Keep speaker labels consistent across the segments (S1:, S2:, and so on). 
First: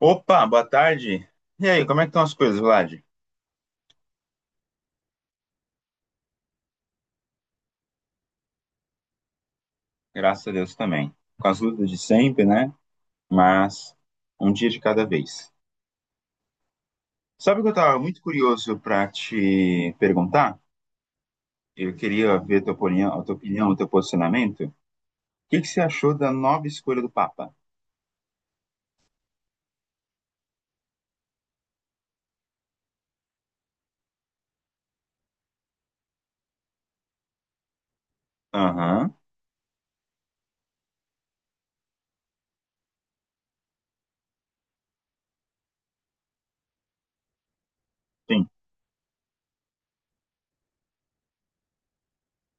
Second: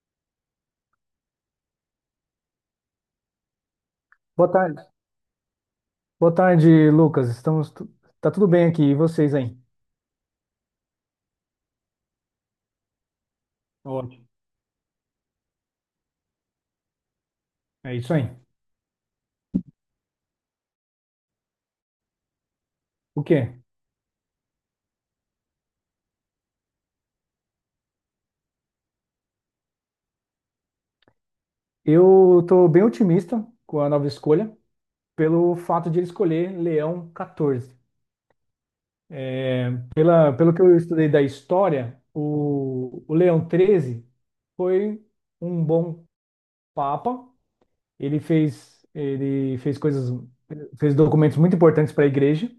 S1: Opa, boa tarde. E aí, como é que estão as coisas, Vlad?
S2: Boa tarde. Boa tarde, Lucas. Tá tudo bem aqui, e vocês aí?
S1: Graças a Deus também. Com as lutas de sempre, né? Mas
S2: Ótimo.
S1: um dia de cada vez. Sabe o que eu
S2: É
S1: estava
S2: isso
S1: muito
S2: aí.
S1: curioso para te perguntar? Eu queria ver a tua opinião,
S2: O quê?
S1: o teu posicionamento. O que que você achou da nova escolha do Papa?
S2: Eu tô bem otimista com a nova escolha, pelo fato de ele escolher Leão 14.
S1: Aham,
S2: Pelo que eu estudei da história, o Leão 13 foi um bom papa.
S1: sim,
S2: Ele fez coisas, fez documentos muito importantes para a igreja.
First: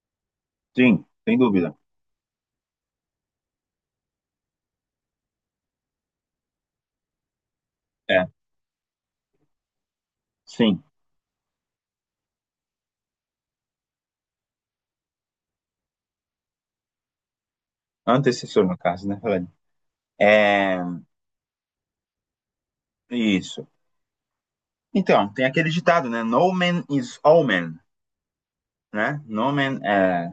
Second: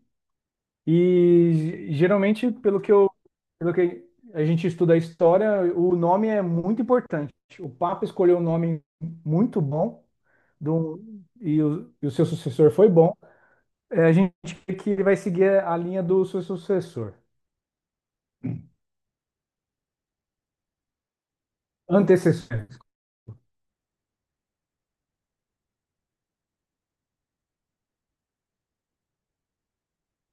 S1: sim, sem dúvida.
S2: E geralmente, pelo que a gente estuda a história, o nome é muito importante. O Papa
S1: É,
S2: escolheu um nome muito bom
S1: sim.
S2: do, e o seu sucessor foi bom. É, a gente vê que ele vai seguir a linha do seu sucessor,
S1: Antecessor, no caso, né, Vlad? É,
S2: antecessor.
S1: isso. Então, tem aquele ditado, né? No man is all man, né? No man é.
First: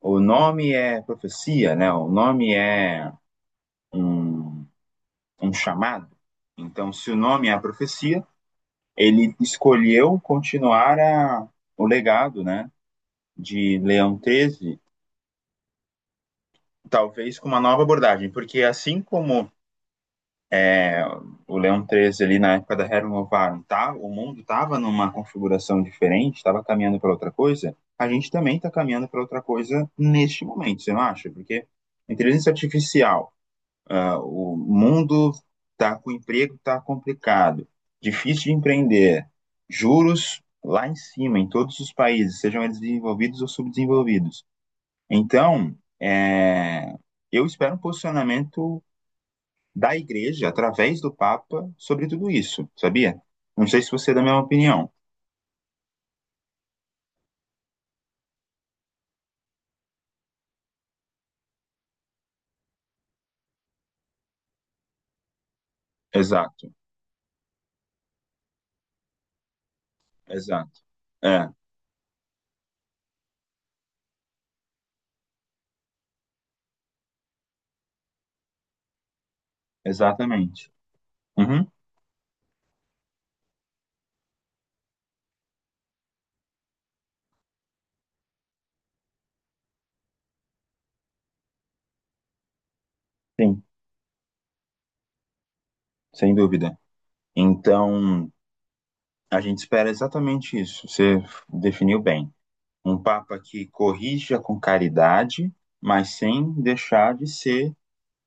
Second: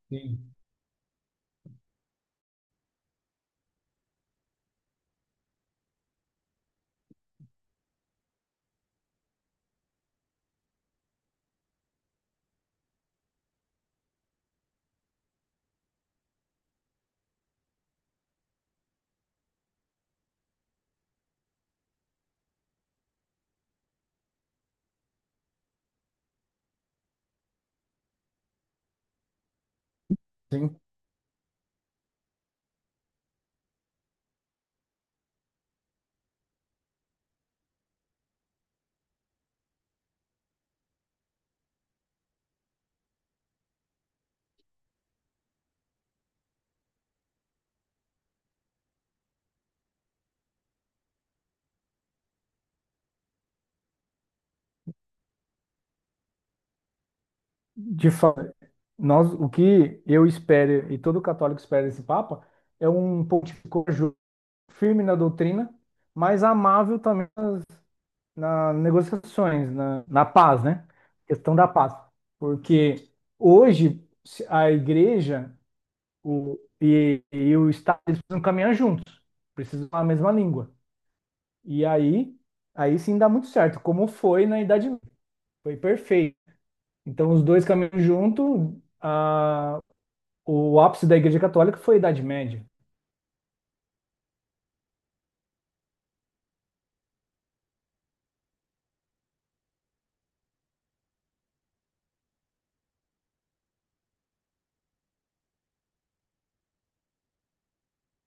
S1: O
S2: Sim.
S1: nome é profecia, né? O nome é um, um chamado. Então, se o nome é a profecia, ele escolheu continuar o legado, né? De Leão XIII, talvez com uma nova abordagem, porque assim como é, o Leão XIII ali na época da Rerum Novarum, tá, o mundo estava numa configuração diferente, estava caminhando para outra coisa, a gente também está caminhando para outra coisa neste
S2: Sim,
S1: momento, você não acha? Porque a inteligência artificial o mundo está com o emprego está complicado, difícil de empreender, juros lá em cima, em todos os países, sejam eles desenvolvidos ou subdesenvolvidos. Então, eu espero um posicionamento da igreja, através do Papa, sobre tudo isso, sabia? Não sei se você é da mesma opinião.
S2: de fato, nós, o que eu espero e todo católico espera desse Papa é um pontificador firme na doutrina, mas
S1: Exato,
S2: amável também nas negociações, na paz,
S1: exato.
S2: né?
S1: É,
S2: Questão da paz. Porque hoje se- a igreja e o Estado eles precisam caminhar juntos, precisam falar a mesma
S1: exatamente.
S2: língua.
S1: Uhum,
S2: E aí, aí sim dá muito certo, como foi na Idade Média. Foi perfeito. Então, os dois caminham junto. O ápice da Igreja Católica foi a Idade Média.
S1: sim, sem dúvida. Então, a gente espera exatamente isso. Você definiu bem. Um Papa que corrija com caridade, mas sem deixar de ser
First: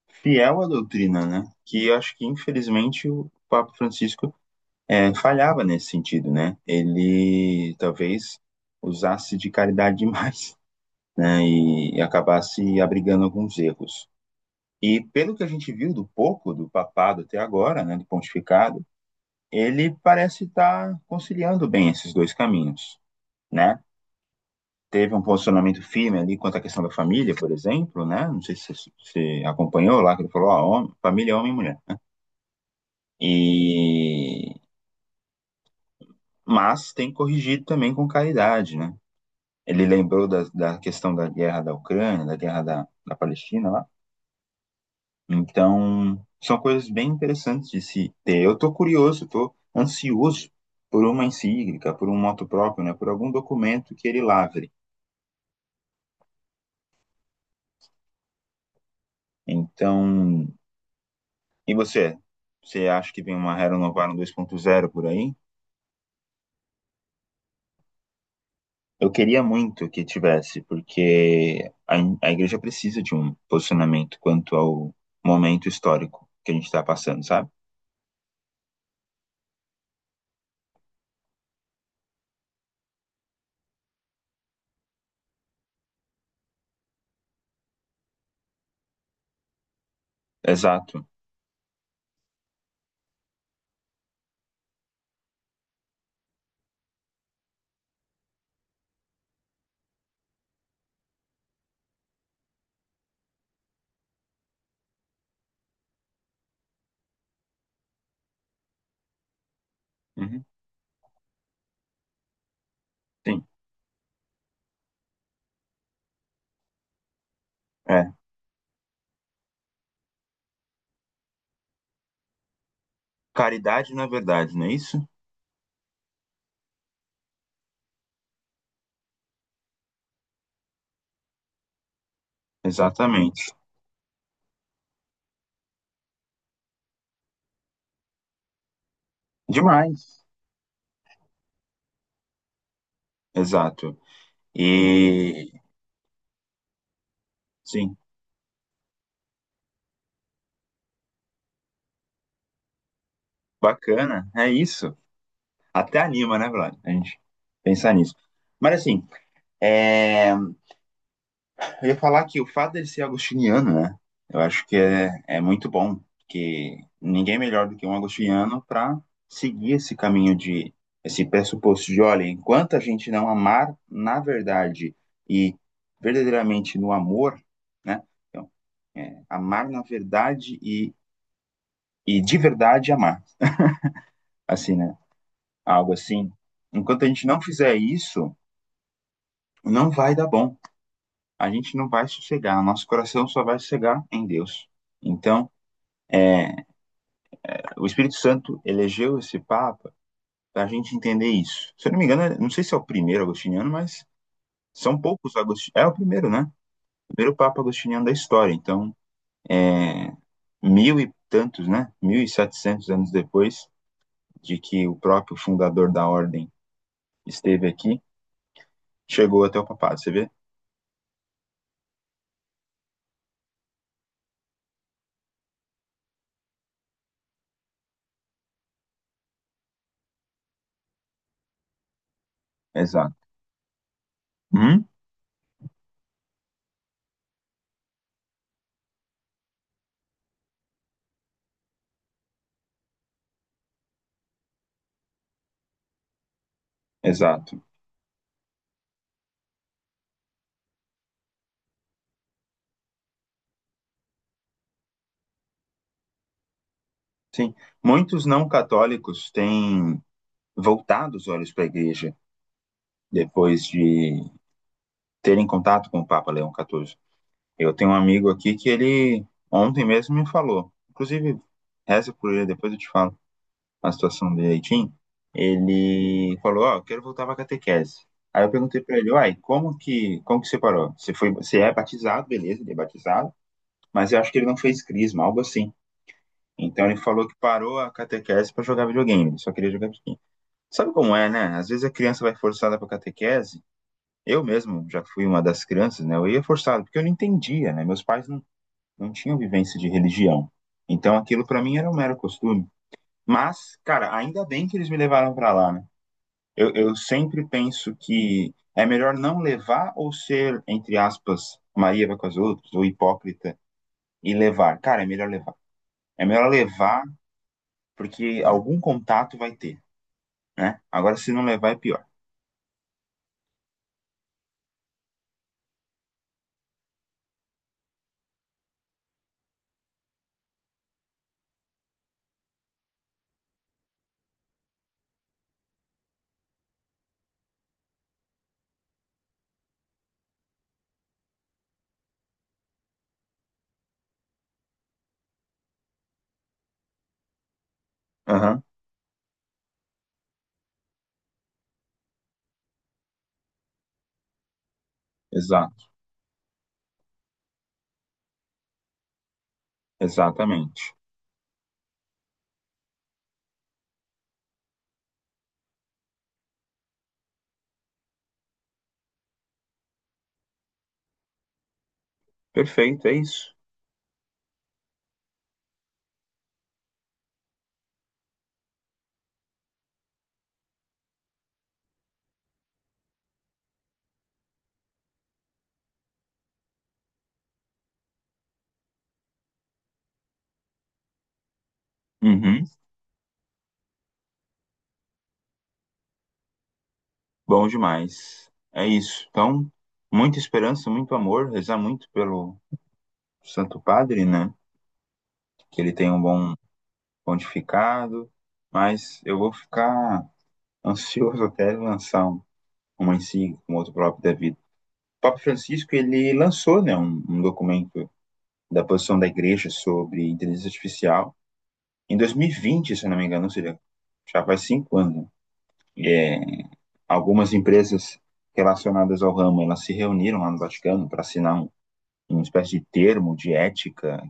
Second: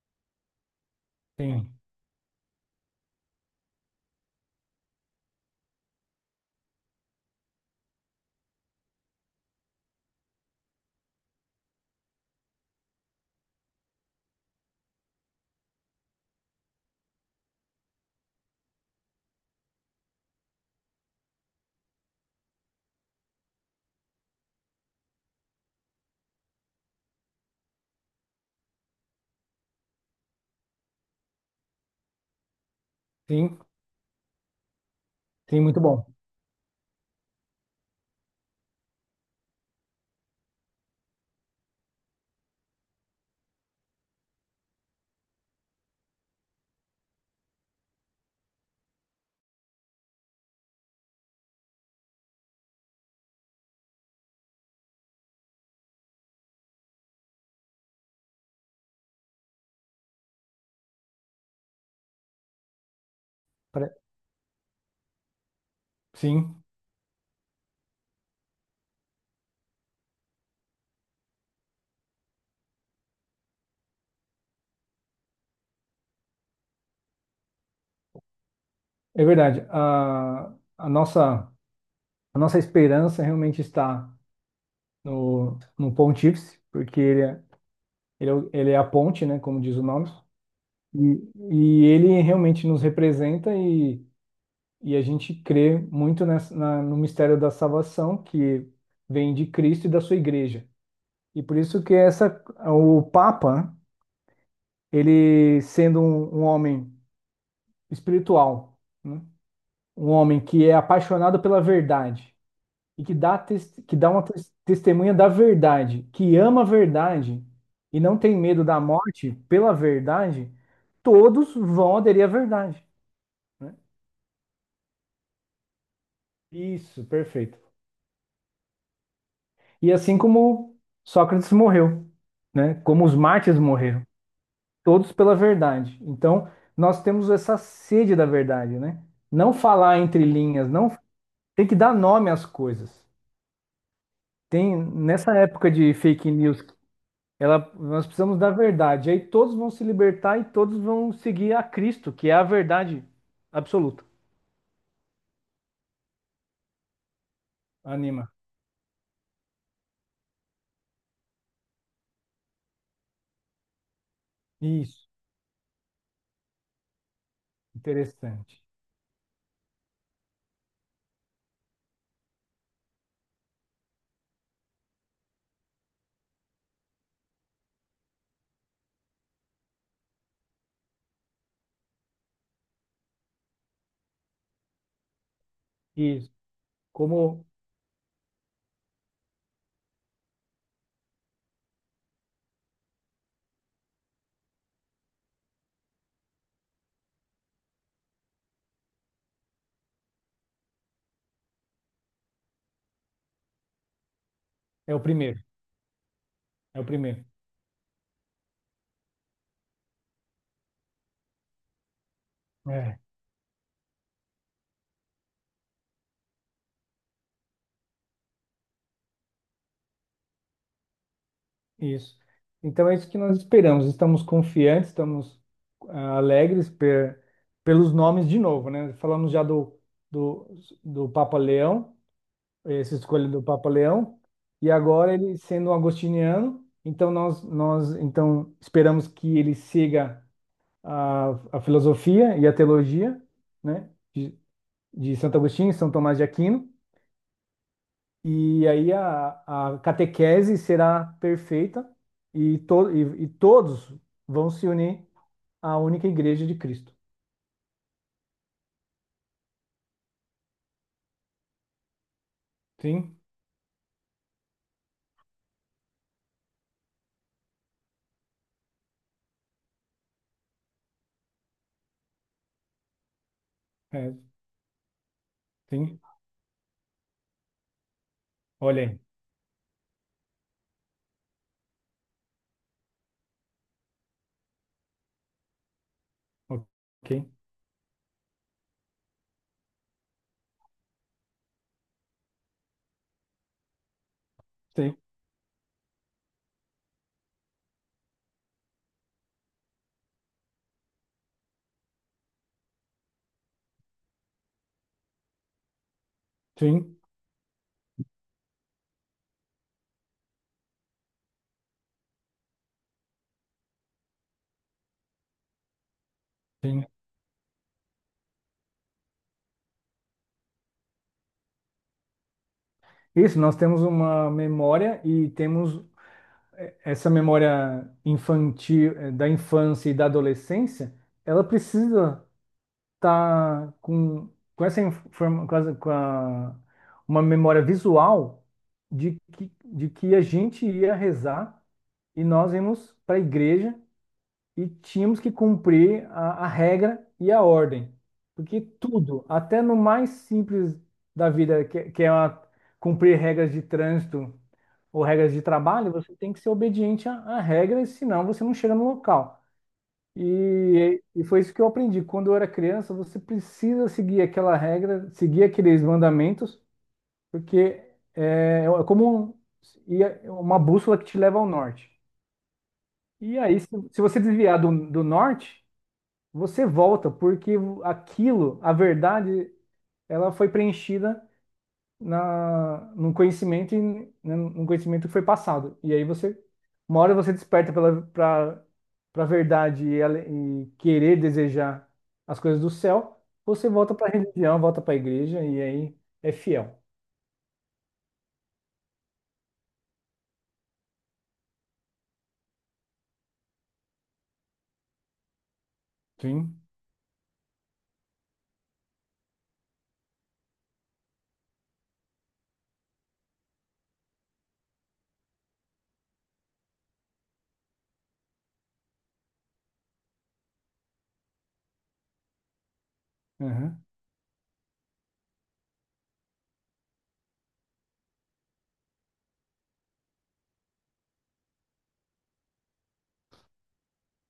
S1: fiel à doutrina, né?
S2: Sim,
S1: Que eu acho que, infelizmente, o Papa Francisco falhava nesse sentido, né? Ele talvez usasse de caridade demais, né? E acabasse abrigando alguns erros. E pelo que a gente viu do pouco do papado até agora, né, do pontificado, ele parece estar conciliando bem esses dois caminhos, né? Teve um posicionamento firme ali quanto à questão da família, por exemplo, né? Não sei se você acompanhou lá, que ele falou, ó, homem, família é homem e mulher.
S2: sim,
S1: E...
S2: sim, muito bom.
S1: Mas tem corrigido também com caridade, né? Ele lembrou da questão da guerra da Ucrânia, da guerra da Palestina lá. Então, são coisas bem interessantes de se ter. Eu tô curioso, tô ansioso por uma encíclica, por um moto próprio, né? Por algum documento que ele lavre. Então, e você? Você acha que vem uma Hero
S2: Pare-
S1: Novarum 2.0 por aí?
S2: Sim,
S1: Eu queria muito que tivesse, porque a igreja precisa de um posicionamento quanto ao momento histórico que a gente está passando, sabe?
S2: é verdade. A nossa, a nossa esperança realmente está no Pontífice, porque ele é a ponte, né, como diz o nome,
S1: Exato.
S2: e ele realmente nos representa e a gente crê muito no mistério da salvação que vem de Cristo e da sua igreja. E por isso que o Papa, né, ele sendo um homem espiritual, né, um homem
S1: Uhum,
S2: que é apaixonado pela verdade, e que
S1: sim.
S2: dá uma testemunha da verdade, que ama a verdade e
S1: É.
S2: não tem medo da morte pela verdade, todos vão aderir à verdade, né?
S1: Caridade na verdade, não é isso?
S2: Isso, perfeito. E assim como Sócrates morreu, né? Como os
S1: Exatamente.
S2: mártires morreram, todos pela verdade. Então, nós temos essa sede da verdade, né? Não falar entre
S1: Demais.
S2: linhas, não tem que dar nome às coisas.
S1: Exato.
S2: Tem nessa
S1: E
S2: época de fake news ela,
S1: sim,
S2: nós precisamos da verdade. Aí todos vão se libertar e todos vão seguir a Cristo, que é a verdade absoluta.
S1: bacana. É isso. Até anima, né, Vlad? A gente pensar nisso.
S2: Anima.
S1: Mas assim, é, eu ia falar que o fato dele ser agostiniano, né? Eu acho que
S2: Isso.
S1: é muito bom, porque ninguém é melhor do que um agostiniano
S2: Interessante.
S1: para seguir esse caminho esse pressuposto de, olha, enquanto a gente não amar na verdade e verdadeiramente no amor, né? Então, amar na verdade e de verdade amar, assim, né? Algo assim.
S2: Isso.
S1: Enquanto a gente não
S2: Como
S1: fizer isso, não vai dar bom. A gente não vai sossegar, nosso coração só vai sossegar em Deus. Então, o Espírito Santo elegeu esse Papa para a gente entender isso. Se eu não me engano, não sei se é o primeiro agostiniano, mas
S2: é
S1: são
S2: o
S1: poucos
S2: primeiro.
S1: agostinianos. É o primeiro, né?
S2: É o
S1: O
S2: primeiro.
S1: primeiro Papa agostiniano da história. Então, é, mil e tantos, né? Mil e setecentos
S2: É.
S1: anos depois de que o próprio fundador da ordem esteve aqui, chegou até o papado, você vê?
S2: Isso. Então é isso que nós esperamos. Estamos confiantes, estamos alegres pelos nomes de novo, né? Falamos já do, do Papa Leão. Essa
S1: Exato.
S2: escolha do Papa Leão, e
S1: Hum?
S2: agora ele sendo um agostiniano, então nós então esperamos que ele siga a, a filosofia e a teologia, né, de Santo Agostinho e São Tomás de Aquino,
S1: Exato.
S2: e aí a catequese será perfeita e todos vão se unir à única igreja de Cristo.
S1: Sim. Muitos não católicos têm voltado os olhos para a igreja
S2: Sim,
S1: depois de terem contato com o Papa Leão XIV. Eu tenho um amigo aqui que ele ontem mesmo me falou. Inclusive, reza por ele, depois eu te falo a
S2: é,
S1: situação direitinho.
S2: sim,
S1: Ele falou, ó, eu quero voltar pra catequese. Aí eu perguntei
S2: olha
S1: pra
S2: aí.
S1: ele, uai, como que você parou? Você foi, você é batizado, beleza, ele é batizado, mas eu acho que ele não fez crisma, algo assim. Então ele
S2: Ok,
S1: falou que parou a catequese pra jogar videogame, ele só queria jogar videogame. Sabe como é, né? Às vezes a criança vai forçada pra catequese. Eu mesmo
S2: sim,
S1: já fui uma das crianças, né? Eu ia forçado, porque eu não entendia, né? Meus pais não tinha vivência de religião. Então aquilo para mim era um mero costume. Mas, cara, ainda bem que eles me levaram para lá, né? Eu
S2: sim,
S1: sempre penso que é melhor não levar ou ser, entre aspas, Maria vai com as outras, ou hipócrita, e levar. Cara, é melhor levar. É melhor
S2: sim.
S1: levar porque algum contato vai ter, né? Agora, se não levar, é pior.
S2: Isso, nós temos uma memória e temos essa memória infantil, da infância e da adolescência, ela precisa estar com essa informa, com, essa- com a- uma memória visual de que a gente ia rezar e nós íamos para a igreja e tínhamos que cumprir a regra e a ordem. Porque
S1: Aham,
S2: tudo, até no mais simples da vida, que cumprir regras de trânsito ou regras de
S1: exato,
S2: trabalho, você tem que ser obediente a regras, senão você não chega no local.
S1: exatamente.
S2: E foi isso que eu aprendi. Quando eu era criança, você precisa seguir aquela regra, seguir aqueles mandamentos, porque é como é uma bússola que te leva ao norte.
S1: Perfeito, é
S2: E
S1: isso.
S2: aí, se você desviar do norte, você volta, porque aquilo, a verdade, ela foi preenchida num conhecimento, né, num conhecimento que foi passado. E aí você, uma hora você desperta pra verdade e querer desejar as coisas
S1: Uhum,
S2: do céu, você volta pra religião, volta pra igreja e aí é fiel.
S1: bom demais. É isso. Então, muita esperança, muito amor, rezar muito pelo, Santo Padre, né? Que ele tem um bom
S2: Sim.
S1: pontificado, mas eu vou ficar ansioso até ele lançar uma encíclica, um outro próprio da vida. O Papa Francisco, ele lançou, né, um documento da posição da Igreja sobre inteligência artificial em 2020, se eu não me engano, ou seja,
S2: Aham,
S1: já faz 5 anos. Né? E, É, algumas empresas relacionadas ao ramo, elas se reuniram lá no Vaticano para assinar uma espécie de termo de ética.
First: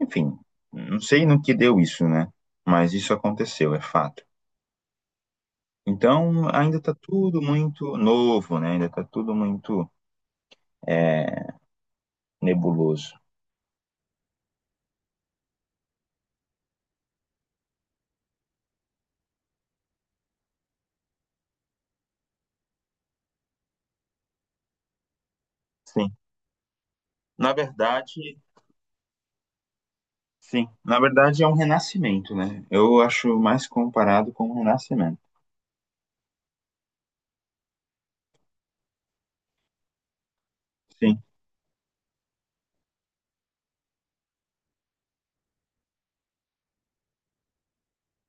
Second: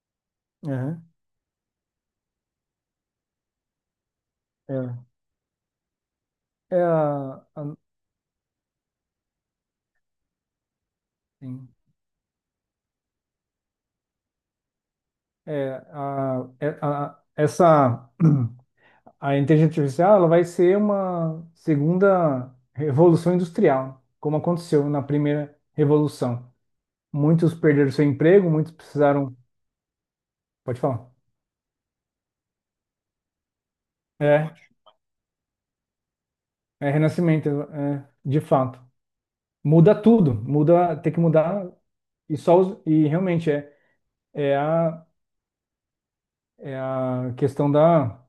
S1: Enfim, não
S2: aham.
S1: sei no que deu isso, né? Mas isso aconteceu, é fato.
S2: É,
S1: Então,
S2: é
S1: ainda está tudo
S2: a, a-
S1: muito novo, né? Ainda está tudo muito é,
S2: sim.
S1: nebuloso.
S2: Essa a inteligência artificial ela vai ser uma segunda revolução industrial, como aconteceu na primeira
S1: Sim.
S2: revolução.
S1: Na
S2: Muitos perderam seu
S1: verdade,
S2: emprego, muitos precisaram.
S1: sim.
S2: Pode
S1: Na
S2: falar.
S1: verdade, é um renascimento, né? Eu acho mais comparado com um
S2: É,
S1: renascimento.
S2: é renascimento, é, de fato. Muda tudo, muda, tem que
S1: Sim,
S2: mudar e realmente é a, é a questão da,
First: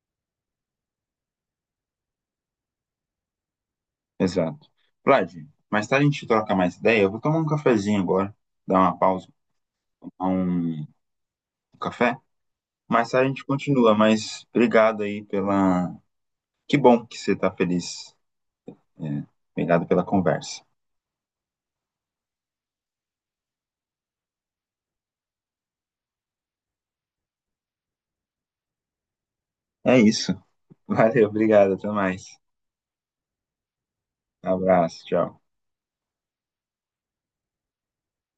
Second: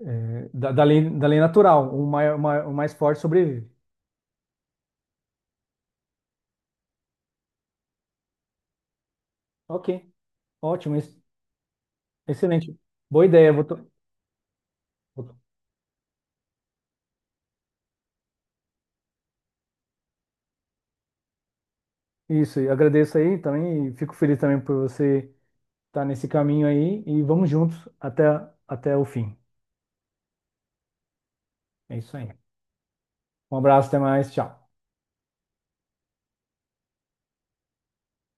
S2: é, da, da lei natural. O mais, o mais forte sobrevive.
S1: exato. Vlad, mais tarde a gente troca mais ideia. Eu vou tomar um cafezinho agora, dar uma pausa,
S2: Ok,
S1: tomar um
S2: ótimo,
S1: café.
S2: excelente.
S1: Mais tarde
S2: Boa
S1: a gente
S2: ideia.
S1: continua, mas obrigado aí
S2: Vou-
S1: pela. Que bom que você está feliz. É, obrigado pela conversa.
S2: Isso, e agradeço aí também e fico feliz também por você estar nesse caminho aí e vamos juntos até, até o fim.
S1: É isso. Valeu, obrigado, até
S2: É isso
S1: mais.
S2: aí. Um abraço, até mais, tchau.
S1: Abraço, tchau.